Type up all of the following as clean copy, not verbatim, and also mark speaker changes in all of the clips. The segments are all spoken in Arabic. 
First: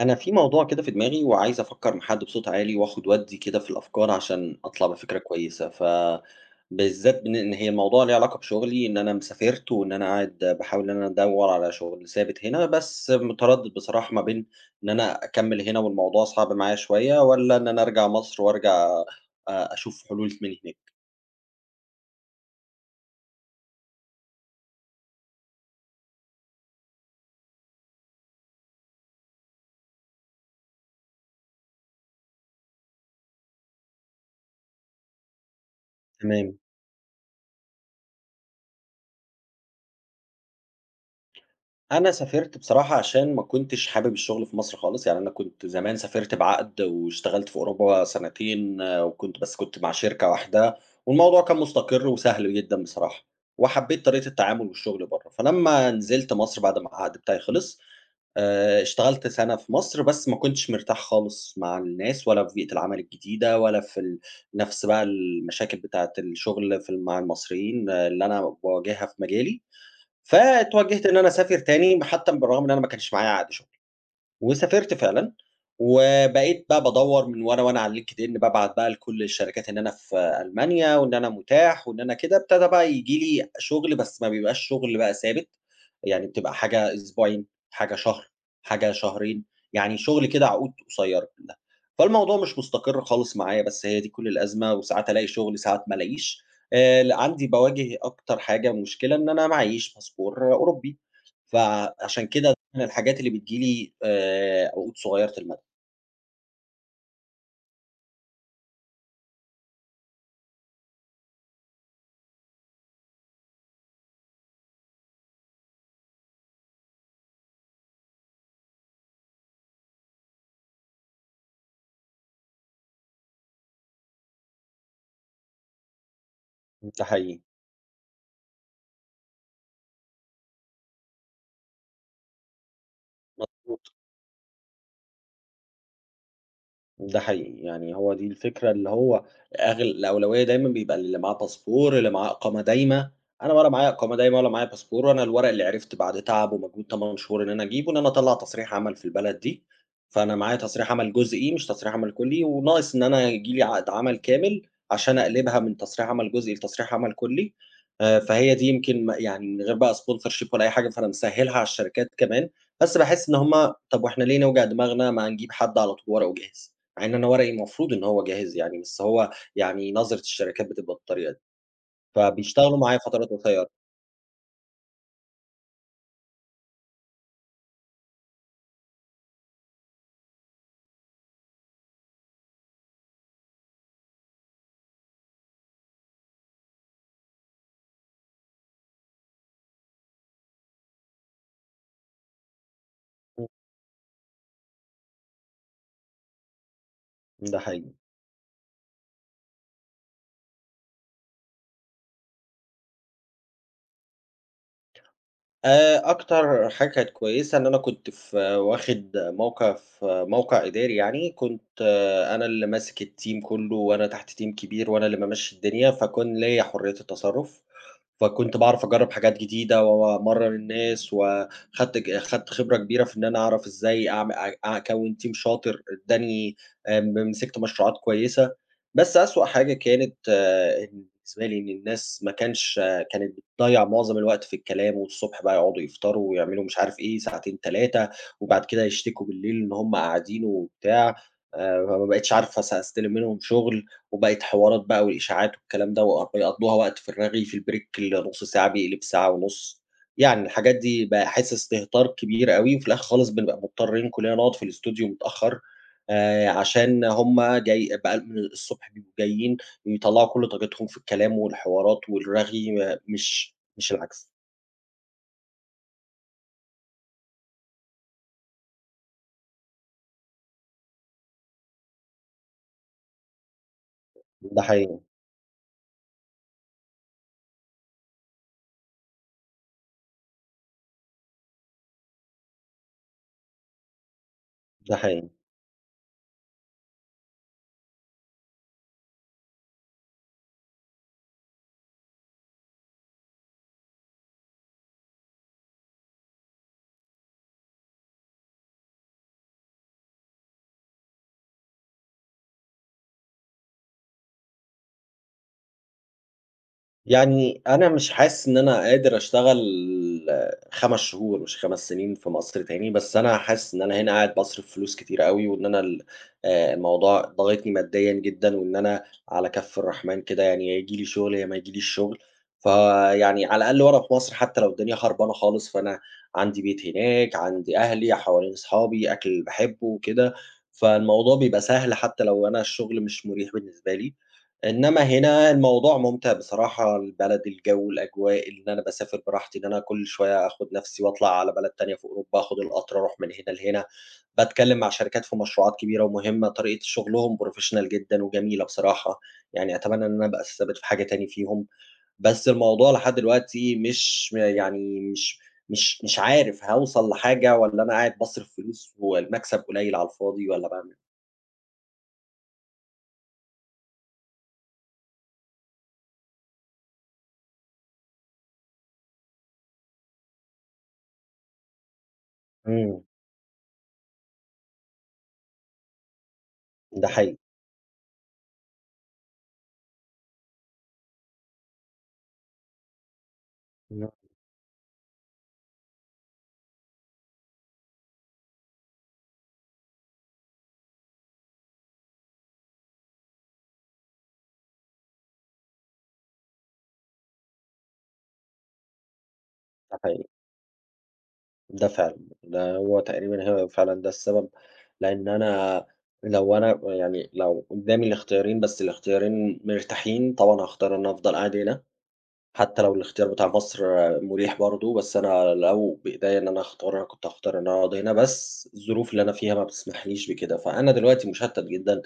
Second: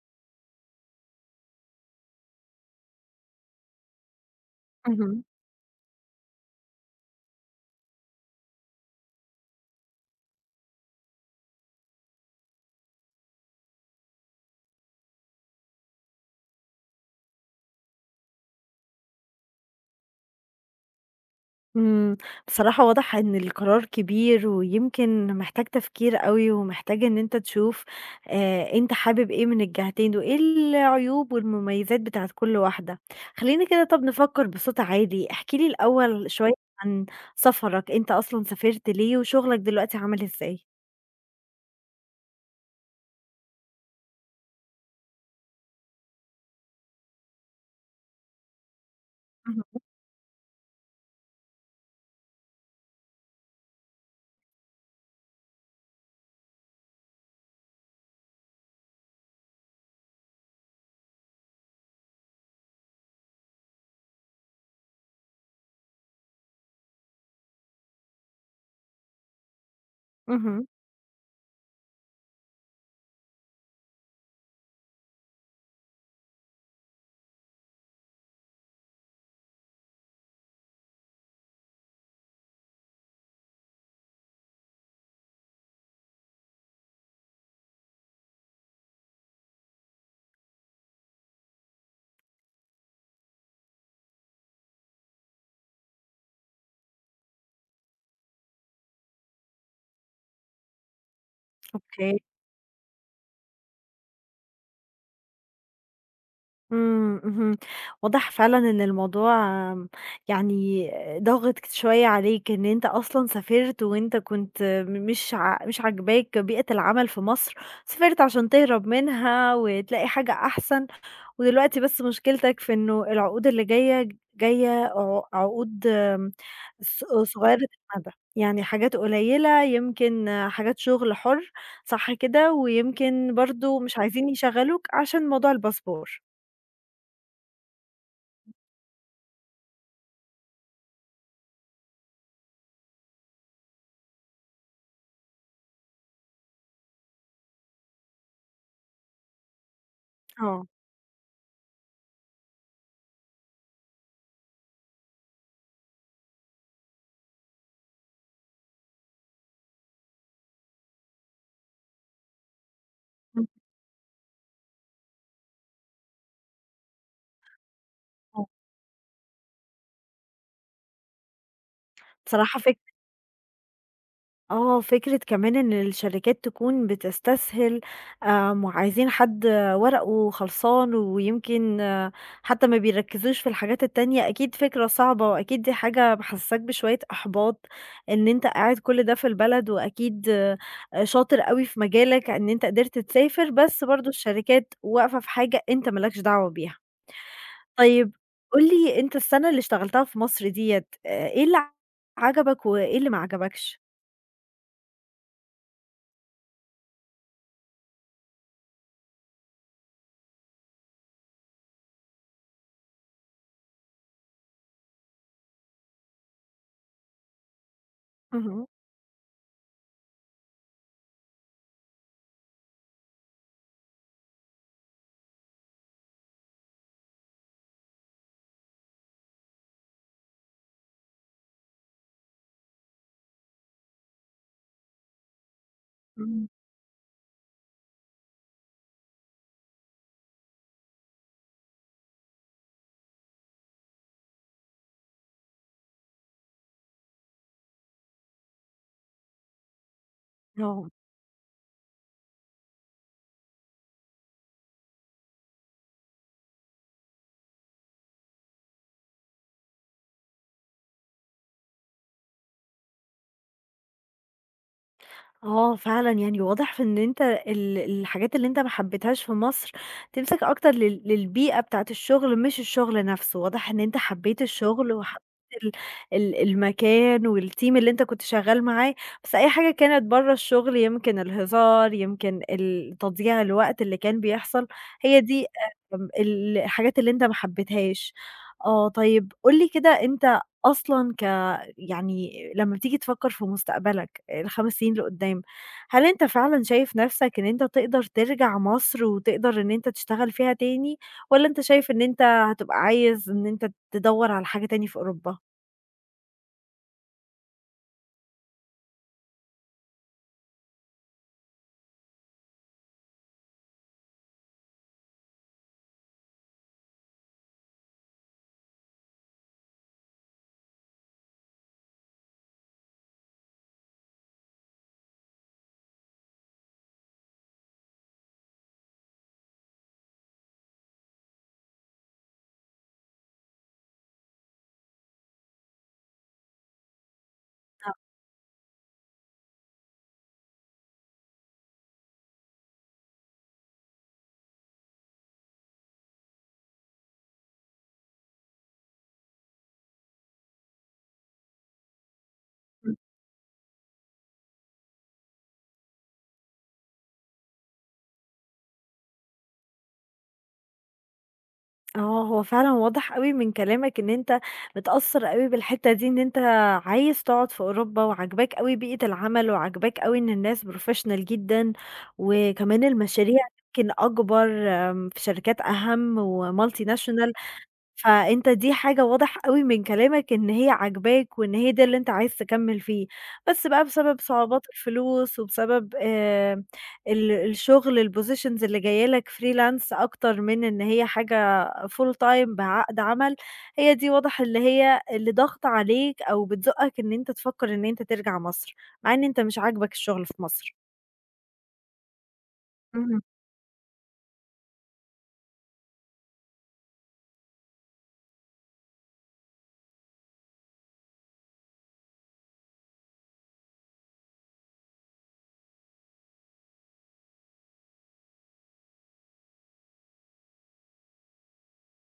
Speaker 1: أنا في موضوع كده في دماغي وعايز أفكّر مع حد بصوت عالي وآخُد وأدّي كده في الأفكار عشان أطلع بفكرة
Speaker 2: اهم،
Speaker 1: كويسة، ف بالذات إن هي الموضوع ليه علاقة بشُغلي، إن أنا سافرت وإن أنا قاعد باحاول إن أنا أدوّر على شُغل ثابت هنا، بس متردّد بصراحة ما بين إن أنا أكمّل هنا والموضوع صعب معايا شوية والّا إن أنا أرجع مصر وأرجع أشوف حلول من هناك.
Speaker 2: إمم، بصراحة واضح إن القرار كبير، ويمكن محتاج تفكير أوي، ومحتاج إن أنت تشوف أنت حابب إيه من الجهتين، وإيه العيوب والمميزات بتاعة كل واحدة. خلّينا كده طَب نفكر بصوت عالي، احكِ لي الأول شوية
Speaker 1: تمام.
Speaker 2: عن سفرك، أنت أصلًا سافرت ليه، وشغلك دلوقتي عامل إزاي؟
Speaker 1: أنا سافرت بصراحة عشان ما كنتش حابب الشغل في مصر خالص، يعني أنا كنت زمان سافرت بعقد واشتغلت في أوروبا سنتين وكنت بس كنت
Speaker 2: اهم،
Speaker 1: مع شركة واحدة، والموضوع كان مستقر وسهل جدًا بصراحة، وحبيت طريقة التعامل والشغل برّه. فلمّا نزلت مصر بعد ما العقد بتاعي خلص، اشتغلت سنة في مصر بس ما كنتش مرتاح خالص مع الناس ولا في بيئة العمل الجديدة ولا في نفس بقى المشاكل بتاعة الشغل في مع المصريين اللي أنا باواجهها في مجالي.
Speaker 2: اهم،
Speaker 1: فاتوجّهت إن أنا أسافر تاني، حتّى بالرغم إن أنا ما كانش معايا عقد شُغل. وسافرت فعلًا، وبقيت بقى بادوّر من ورا وأنا على LinkedIn بابعت بقى لكل الشركات إن أنا في ألمانيا وإن أنا متاح وإن أنا كده. ابتدى بقى ييجي لي شغل بس ما بيبقاش شغل بقى ثابت، يعني بتبقى حاجة أسبوعين، حاجة شهر، حاجة شهرين، يعني شغل كده عقود قصيّرة كلها. فالموضوع مش مستقر خالص معايا، بس هي دي كل الأزمة، وساعات ألاقي شغل، ساعات ما ألاقيش. ل عندي باواجه أكتر حاجة مشكلة إن أنا معييش باسبور أوروبي،
Speaker 2: أوكي.
Speaker 1: فعشان كده من الحاجات اللي بتيجي لي عقود صغيرة المدى.
Speaker 2: إمم، اهم. واضح فعلًا إن الموضوع آم، يعني ضاغط شوية عليك، إن أنت أصلًا سافرت وأنت كنت م مش ع مش عاجباك بيئة العمل في مصر، سافرت عشان تهرب منها وتلاقي حاجة أحسن، ودلوقتي بس مشكلتك في إنه العقود اللي جاية عقود، ص
Speaker 1: ده حقيقي.
Speaker 2: صغيرة المدى، يعني حاجات قليلة يمكن آه، حاجات شغل حُر، صح كده؟ ويمكن
Speaker 1: مضبوط.
Speaker 2: برضه مش عايزين يشغّلوك عشان موضوع الباسبور.
Speaker 1: ده حقيقي، يعني هو دي الفكرة اللي هو أغل الأولوية دايمًا بيبقى للي معاه باسبور، اللي معاه إقامة دايمة. أنا ولا معايا إقامة دايمة ولا معايا باسبور. أنا الورق اللي عرفت بعد تعب ومجهود 8 شهور إن أنا أجيبه، إن أنا أطلّع تصريح عمل في البلد دي. فأنا معايا
Speaker 2: آه.
Speaker 1: تصريح عمل جزئي مش تصريح عمل كلّي، وناقص إن أنا ييجي لي عقد عمل كامل عشان أقلبها من تصريح عمل جزئي لتصريح عمل كلّي. فهي دي يمكن يعني من غير بقى sponsorship ولا أي حاجة، فأنا مسهّلها على الشركات كمان. بس باحس إن
Speaker 2: إمم،
Speaker 1: هُم، طب وإحنا ليه نوجع دماغنا ما نجيب حد على طول ورقه جاهز. مع إن أنا ورقي المفروض إن هو
Speaker 2: آه،
Speaker 1: جاهز يعني، بس هو يعني نظرة الشركات بتبقى بالطريقة دي،
Speaker 2: بصراحة
Speaker 1: فبيشتغلوا
Speaker 2: فك
Speaker 1: معايا فترات قصيرة.
Speaker 2: آه، فكرة كمان إن الشركات تكون بتستسهل، آمم، وعايزين حد ورقه خلصان ويمكن حتى ما بيركّزوش في الحاجات التانية، أكيد فكرة صعبة وأكيد دي حاجة محسّساك بشوية إحباط، إن أنت قاعد كل ده في البلد وأكيد شاطر أوي في مجالك إن أنت قدرت
Speaker 1: إمم،
Speaker 2: تسافر، بس برضه الشركات واقفة في حاجة أنت ما لكش دعوة بيها.
Speaker 1: ده حقيقي.
Speaker 2: طيب قُل لي أنت السنة اللي اشتغلتها في مصر ديّة، إيه اللي عجبك وإيه اللي ما عجبكش؟
Speaker 1: أكتر حاجة كانت كويسة إن أنا كنت في موقع إداري يعني، كنت أنا اللي ماسك الteam كُلّه وأنا تحت team كبير وأنا اللي بامشّي الدنيا، فكان ليّا حرية التصرُّف. فكنت
Speaker 2: اهم،
Speaker 1: باعرف أجرّب حاجات جديدة وأمرّن الناس وخدت خدت خبرة كبيرة في إن أنا أعرف إزاي أعم أ أكوِّن team شاطر. ادّاني مسكت مشروعات كويسة. بس أسوأ حاجة كانت إن بالنسبة لي إن الناس ما كانش كانت بتضيّع معظم الوقت في الكلام، والصبح بقى يقعدوا يفطروا
Speaker 2: إمم.
Speaker 1: ويعملوا مش عارف إيه ساعتين 3، وبعد كده يشتكوا بالليل إن هم قاعدين وبتاع. فما بقيتش عارفة أستلم منهم شغل، وبقت حوارات بقى والإشاعات والكلام ده، وق بيقضّوها وقت في الرغي في البريك النُص ساعة بيقلب ساعة ونُص. يعني الحاجات
Speaker 2: آه.
Speaker 1: دي باحس استهتار كبير أوي، وفي الآخر خالص بنبقى مضطرين كلّنا نقعد في الإستوديو متأخّر، عشان هم جاي بقى من الصبح بيبقوا جايين يطلّعوا كل طاقتهم في الكلام والحوارات والرغي مش العكس.
Speaker 2: آه فعلًا، يعني واضح في إن أنت الحاجات اللي أنت ما حبيتهاش في مصر تمسك أكتر لل للبيئة بتاعة الشغل مش الشغل نفسه، واضح إن أنت حبيت
Speaker 1: ده
Speaker 2: الشغل
Speaker 1: حقيقي،
Speaker 2: وحبيت ال ال المكان والteam اللي أنت كنت شغال معاه، بس أي حاجة كانت برّه الشغل يمكن الهزار، يمكن ال تضييع الوقت اللي كان بيحصل،
Speaker 1: ده
Speaker 2: هي
Speaker 1: حقيقي.
Speaker 2: دي آمم ال الحاجات اللي أنت ما حبيتهاش. آه طيب قُل لي كده أنت أصلًا يعني لمّا بتيجي تفكر في مستقبلك ال5 سنين لقدّام، هل أنت فعلًا شايف نَفْسك إن أنت تقدر ترجع مصر وتقدر إن أنت تشتغل فيها تاني، والّا أنت شايف إن أنت هتبقى عايز إن أنت تدوّر على حاجة تاني في أوروبا؟
Speaker 1: يعني أنا مش حاسس إن أنا قادر أشتغل 5 شهور مش 5 سنين في مصر تاني، بس أنا حاسس إن أنا هنا قاعد باصرف فلوس كتير أوي، وإن أنا ال الموضوع ضاغطني ماديًا جدًا، وإن أنا على كَف الرحمن كده، يعني يا ييجي لي شغل يا ما ييجيليش شغل. فيعني على الأقل وأنا في مصر حتى لو الدنيا خربانة خالص فأنا عندي بيت هناك، عندي أهلي، حوالين أصحابي، أكل باحبه وكده. فالموضوع بيبقى سهل حتى لو أنا الشغل مش مريح بالنسبة لي. إنما هنا الموضوع ممتع بصراحة، البلد، الجو، الأجواء، إن أنا باسافر براحتي، إن أنا كل شوية آخد نَفْسي وأطلع على بلد تانية في أوروبا، آخد القطر أروح من هنا لهنا. باتكلّم مع شركات في مشروعات كبيرة ومهمة، طريقة شغلهم professional جدًا وجميلة بصراحة. يعني أتمنى إن أنا أبقى ثابت في حاجة تاني فيهم. بس الموضوع
Speaker 2: إمم.
Speaker 1: لحد دلوقتي مش م يعني مش عارف هاوصل لحاجة والّا أنا قاعد باصرف فلوس والمكسب قليل على الفاضي والّا باعمل
Speaker 2: آه، هو فعلًا واضح أوي من كلامك إن أنت متأثّر أوي بالحتّة دي، إن أنت عايز تقعد في أوروبا وعاجباك أوي بيئة العمل وعاجباك أوي إن الناس professional جدًا، وكمان
Speaker 1: إمم،
Speaker 2: المشاريع يمكن أكبر، في شركات أهَم
Speaker 1: ده
Speaker 2: وmultinational،
Speaker 1: حقيقي،
Speaker 2: فأنت دي حاجة واضح أوي من كلامك إن هي عاجباك، وإن هي ده اللي أنت عايز تكمّل فيه، بس بقى
Speaker 1: ده
Speaker 2: بسبب صعوبات الفلوس وبسبب ال الشغل الpositions اللي جاية لك freelance أكتر من إن هي حاجة full time بعقد عمل، هي دي واضح اللي هي اللي ضاغطة عليك أو بتزُقّك إن أنت تفكّر إن أنت ترجع مصر، مع إن أنت مش عاجبك
Speaker 1: حقيقي.
Speaker 2: الشغل في مصر.
Speaker 1: ده فعلًا، ده هو
Speaker 2: اهم،
Speaker 1: تقريبًا هو فعلًا ده السبب. لإن أنا لو أنا يعني لو قدّامي الاختيارين بس الاختيارين مرتاحين، طبعًا هاختار إن أنا أفضل قاعد هنا، حتى لو الاختيار بتاع مصر مُريح برضه. بس أنا لو بإيديّا إن أنا أختار، أنا كنت هاختار إن أنا أقعد هنا، بس الظروف اللي أنا فيها ما بتسمحليش بكده، فأنا دلوقتي مشتت جدًا.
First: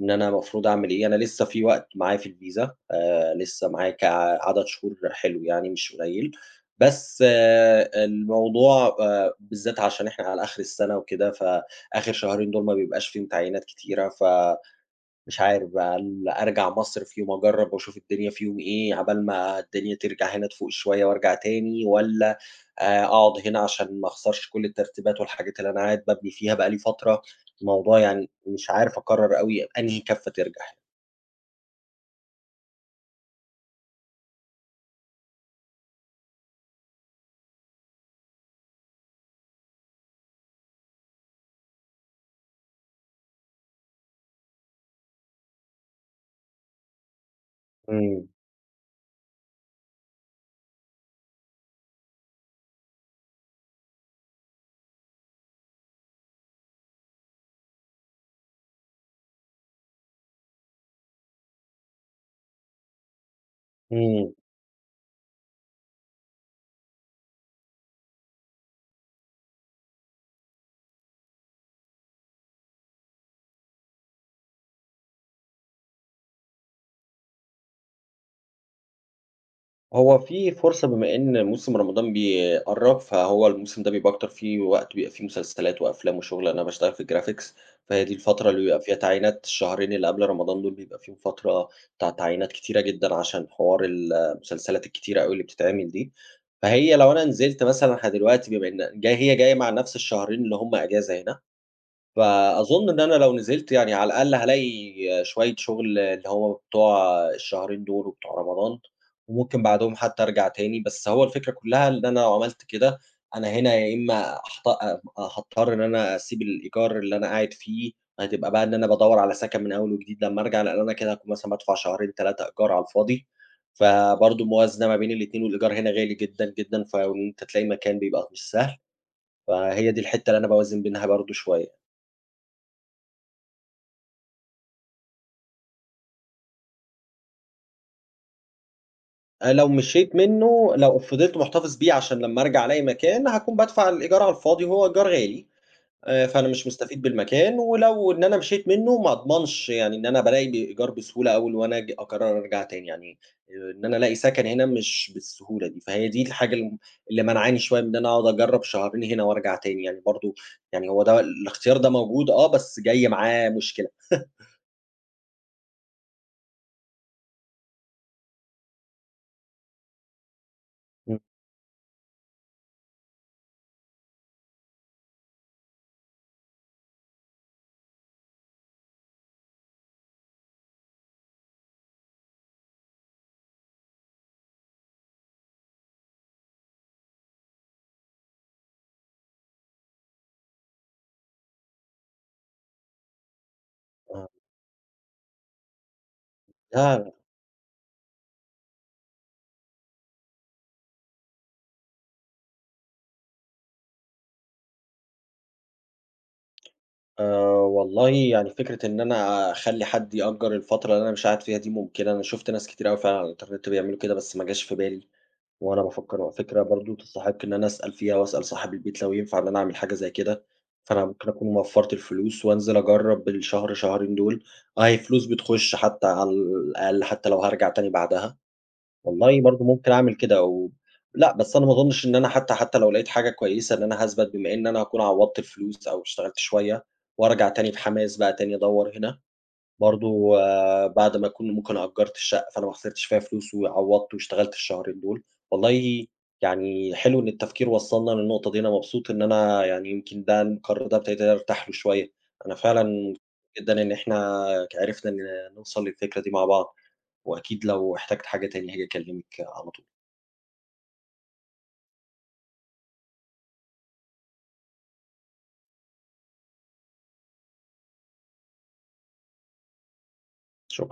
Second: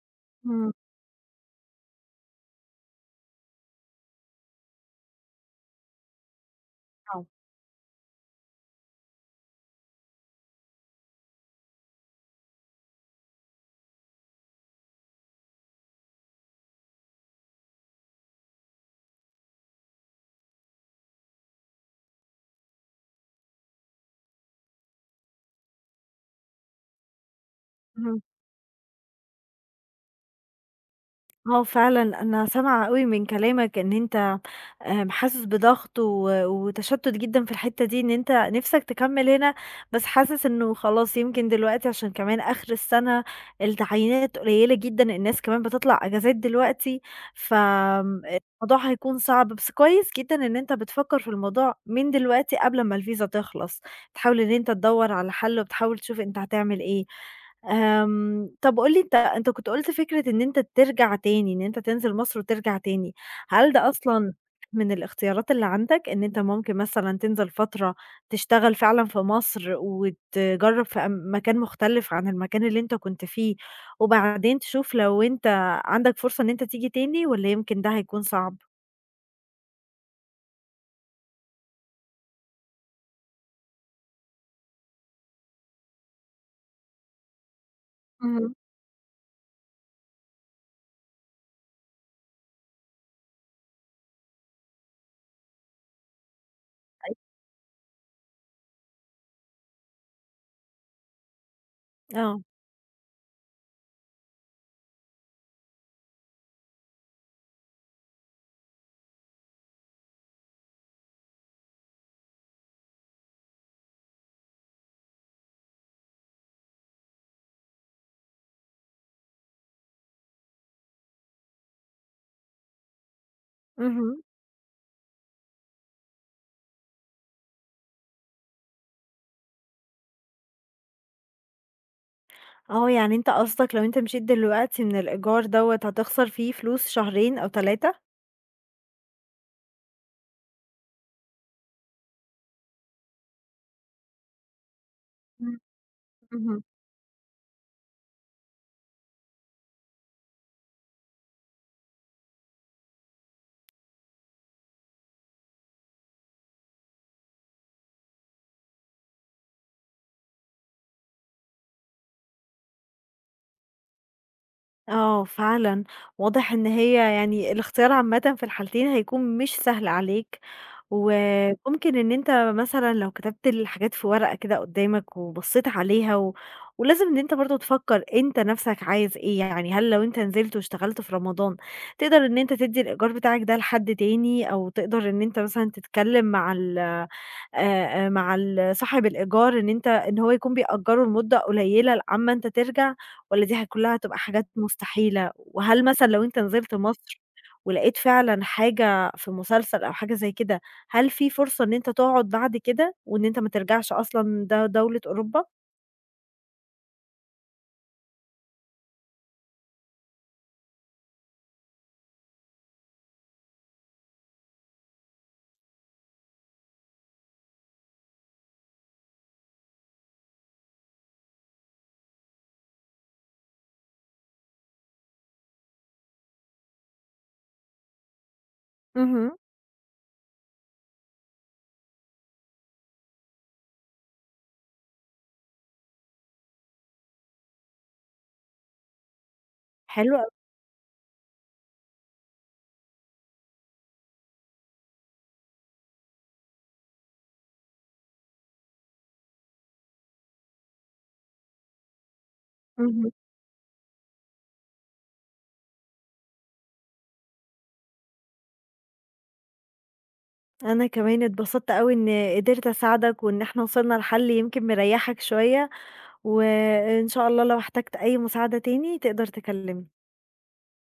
Speaker 1: إن أنا المفروض
Speaker 2: إمم،
Speaker 1: أعمل إيه. أنا لسه في وقت معايا في الفيزا، لسه معايا عدد شهور حلو يعني مش قليل، بس
Speaker 2: آه.
Speaker 1: الموضوع بالذات عشان إحنا على آخر السنة وكده، فآخر شهرين دول ما بيبقاش فيهم تعيينات كتيرة، ف مش عارف بقى أرجع مصر في يوم أجرّب وأشوف الدنيا في يوم إيه، عقبال ما الدنيا ترجع هنا تفوق شوية وأرجع تاني، والّا أقعد هنا عشان ما أخسرش كل الترتيبات والحاجات اللي أنا قاعد بابني فيها بقى لي فترة. الموضوع
Speaker 2: اهم.
Speaker 1: يعني مش عارف أقرّر أوي أنهي كَفّة ترجع.
Speaker 2: آه فعلًا أنا سامعة أوي من كلامك إن أنت آمم، حاسس بضغط وتشتت جدًا في الحتة دي، إن أنت نِفْسك تكمّل هنا، بس حاسس إنه خلاص يمكن دلوقتي عشان كمان آخر السنة التعيينات قليلة جدًا، الناس كمان بتطلع أجازات دلوقتي، فآمم،
Speaker 1: إمم،
Speaker 2: الموضوع هيكون صعب، بس كويس جدًا إن أنت بتفكّر في الموضوع من دلوقتي قبل ما الفيزا تخلص، بتحاول إن أنت تدوّر على حل وبتحاول تشوف أنت هتعمل إيه. آمم، طب قُل لي أنت أنت كنت قُلت فكرة إن أنت ترجع تاني، إن أنت تنزل مصر وترجع تاني، هل ده أصلًا
Speaker 1: إمم.
Speaker 2: من الاختيارات اللي عندك، إن أنت ممكن مثلًا تنزل فترة تشتغل فعلًا في مصر وتجرّب في أم مكان مختلف عن المكان اللي أنت كنت فيه، وبعدين تشوف لو أنت عندك فرصة إن أنت تيجي تاني والّا يمكن ده هيكون صعب؟
Speaker 1: هو في فرصة بما إن موسم رمضان بيقرّب، فهو الموسم ده بيبقى أكتر فيه وقت بيبقى فيه مسلسلات وأفلام وشغل، أنا باشتغل في الجرافيكس. فهي دي الفترة
Speaker 2: اهم.
Speaker 1: اللي بيبقى فيها تعيينات، الشهرين اللي قبل رمضان دول بيبقى فيهم فترة بتاع تعيينات كتيرة جدًا عشان حوار المسلسلات الكتيرة أوي اللي بتتعمل دي. فهي لو أنا نزلت مثلًا دلوقتي بما إن جاي هي جاية مع نفس الشهرين اللي هم أجازة هنا،
Speaker 2: آه،
Speaker 1: فأظن إن أنا لو نزلت يعني على الأقل هالاقي شوية شغل اللي هو بتوع الشهرين دول وبتوع رمضان، وممكن بعدهم حتى أرجع تاني. بس هو الفكرة كلّها إن أنا لو عملت كده، أنا هنا يا إمّا هاضطر إن أنا أسيب الإيجار اللي أنا قاعد فيه، هتبقى بقى إن أنا بادوّر على سَكَن من أول وجديد لمّا أرجع، لإن أنا كده هاكون مثلًا بادفع شهرين 3 إيجار على الفاضي.
Speaker 2: اهم،
Speaker 1: فبرضه موازنة ما بين الاتنين، والإيجار هنا غالي جدًا، جدًا، فإن أنت تلاقي مكان بيبقى مش سهل. فهي دي الحتّة اللي أنا باوازن بينها برضه شوية.
Speaker 2: آه، يعني أنت قصدك لو أنت مشيت دلوقتي من الإيجار دوّة هتخسر فيه فلوس شهرين أو 3؟
Speaker 1: لو مشيت منّه لو فضلت مُحتفظ بيه عشان لمّا أرجع ألاقي مكان، هاكون بادفع الإيجار على الفاضي وهو إيجار غالي.
Speaker 2: إمم،
Speaker 1: فأنا
Speaker 2: اهم.
Speaker 1: مش مستفيد بالمكان، ولو إن أنا مشيت منّه ما أضمنش يعني إن أنا بالاقي إيجار بسهولة أول وأنا آجي أقرر أرجع تاني، يعني إن أنا ألاقي سَكَن هنا مش بالسهولة دي، فهي دي الحاجة اللي مانعاني شوية من إن أنا أقعد أجرّب شهرين هنا وأرجع تاني يعني برضه. يعني هو ده الاختيار ده موجود بس جاي معاه مشكلة.
Speaker 2: آه فعلًا، واضح إن هي يعني الاختيار عامةً في الحالتين هيكون مش سهل عليك،
Speaker 1: إمم.
Speaker 2: وممكن إن أنت مثلًا لو كتبت الحاجات في ورقة كده قدامك وبصيت عليها و ولازم إن أنت برضه تفكر أنت نفسك عايز إيه، يعني هل لو أنت نزلت واشتغلت في رمضان تقدر إن أنت تدّي الإيجار بتاعك ده لحد تاني، أو تقدر إن أنت مثلًا تتكلم مع ال صاحب الإيجار إن أنت إن هو يكون بيأجّره لمدة قليلة لأمّا أنت ترجع، والّا دي كلّها هتبقى
Speaker 1: آه،
Speaker 2: حاجات مستحيلة؟ وهل مثلًا لو أنت نزلت
Speaker 1: لا.
Speaker 2: مصر ولقيت فعلًا حاجة في مسلسل أو حاجة زي كده، هل في فرصة إن أنت تقعد بعد كده وإن أنت ما ترجعش أصلًا دولة أوروبا؟
Speaker 1: والله يعني فكرة إن أنا أخلّي حد يأجّر الفترة اللي أنا مش قاعد فيها دي ممكنة، أنا شُفت ناس كتير أوي فعلًا على الإنترنت بيعملوا كده، بس ما جاش في بالي وأنا بافكّر. فكرة برضه تستحق إن أنا أسأل فيها وأسأل صاحب البيت لو ينفع إن أنا أعمل حاجة زي كده. فأنا ممكن أكون وفّرت الفلوس وأنزل أجرّب الشهر شهرين دول، أهي فلوس بتخُش حتى على الأقل حتى لو هارجع تاني بعدها.
Speaker 2: اهم.
Speaker 1: والله برضه ممكن أعمل كده لأ، بس أنا ما أظنش إن أنا حتى لو لقيت حاجة كويسة إن أنا هاثبت، بما إن أنا هاكون عوّضت الفلوس أو اشتغلت شوية وأرجع تاني بحماس بقى تاني أدوّر هنا.
Speaker 2: حلو أوي،
Speaker 1: برضه بعد ما أكون ممكن أجّرت الشقة، فأنا ما خسرتش فيها فلوس وعوّضت واشتغلت الشهرين دول. والله يعني حلو إن التفكير وصّلنا للنقطة دي، أنا مبسوط إن أنا يعني يمكن ده القرار ده ابتديت أرتاح له شوية. أنا
Speaker 2: اهم.
Speaker 1: فعلًا جدًا إن إحنا عرفنا نوصل للفكرة دي مع بعض، وأكيد لو احتجت حاجة تاني هاجي أكلّمِك على طول.
Speaker 2: أنا كمان اتبسطت أوي إني قدرت أساعدك وإن إحنا وصلنا لحل يمكن مريّحك شوية، وإن شاء الله لو احتجت أي مساعدة تاني تقدر تكلمني.
Speaker 1: شكرًا.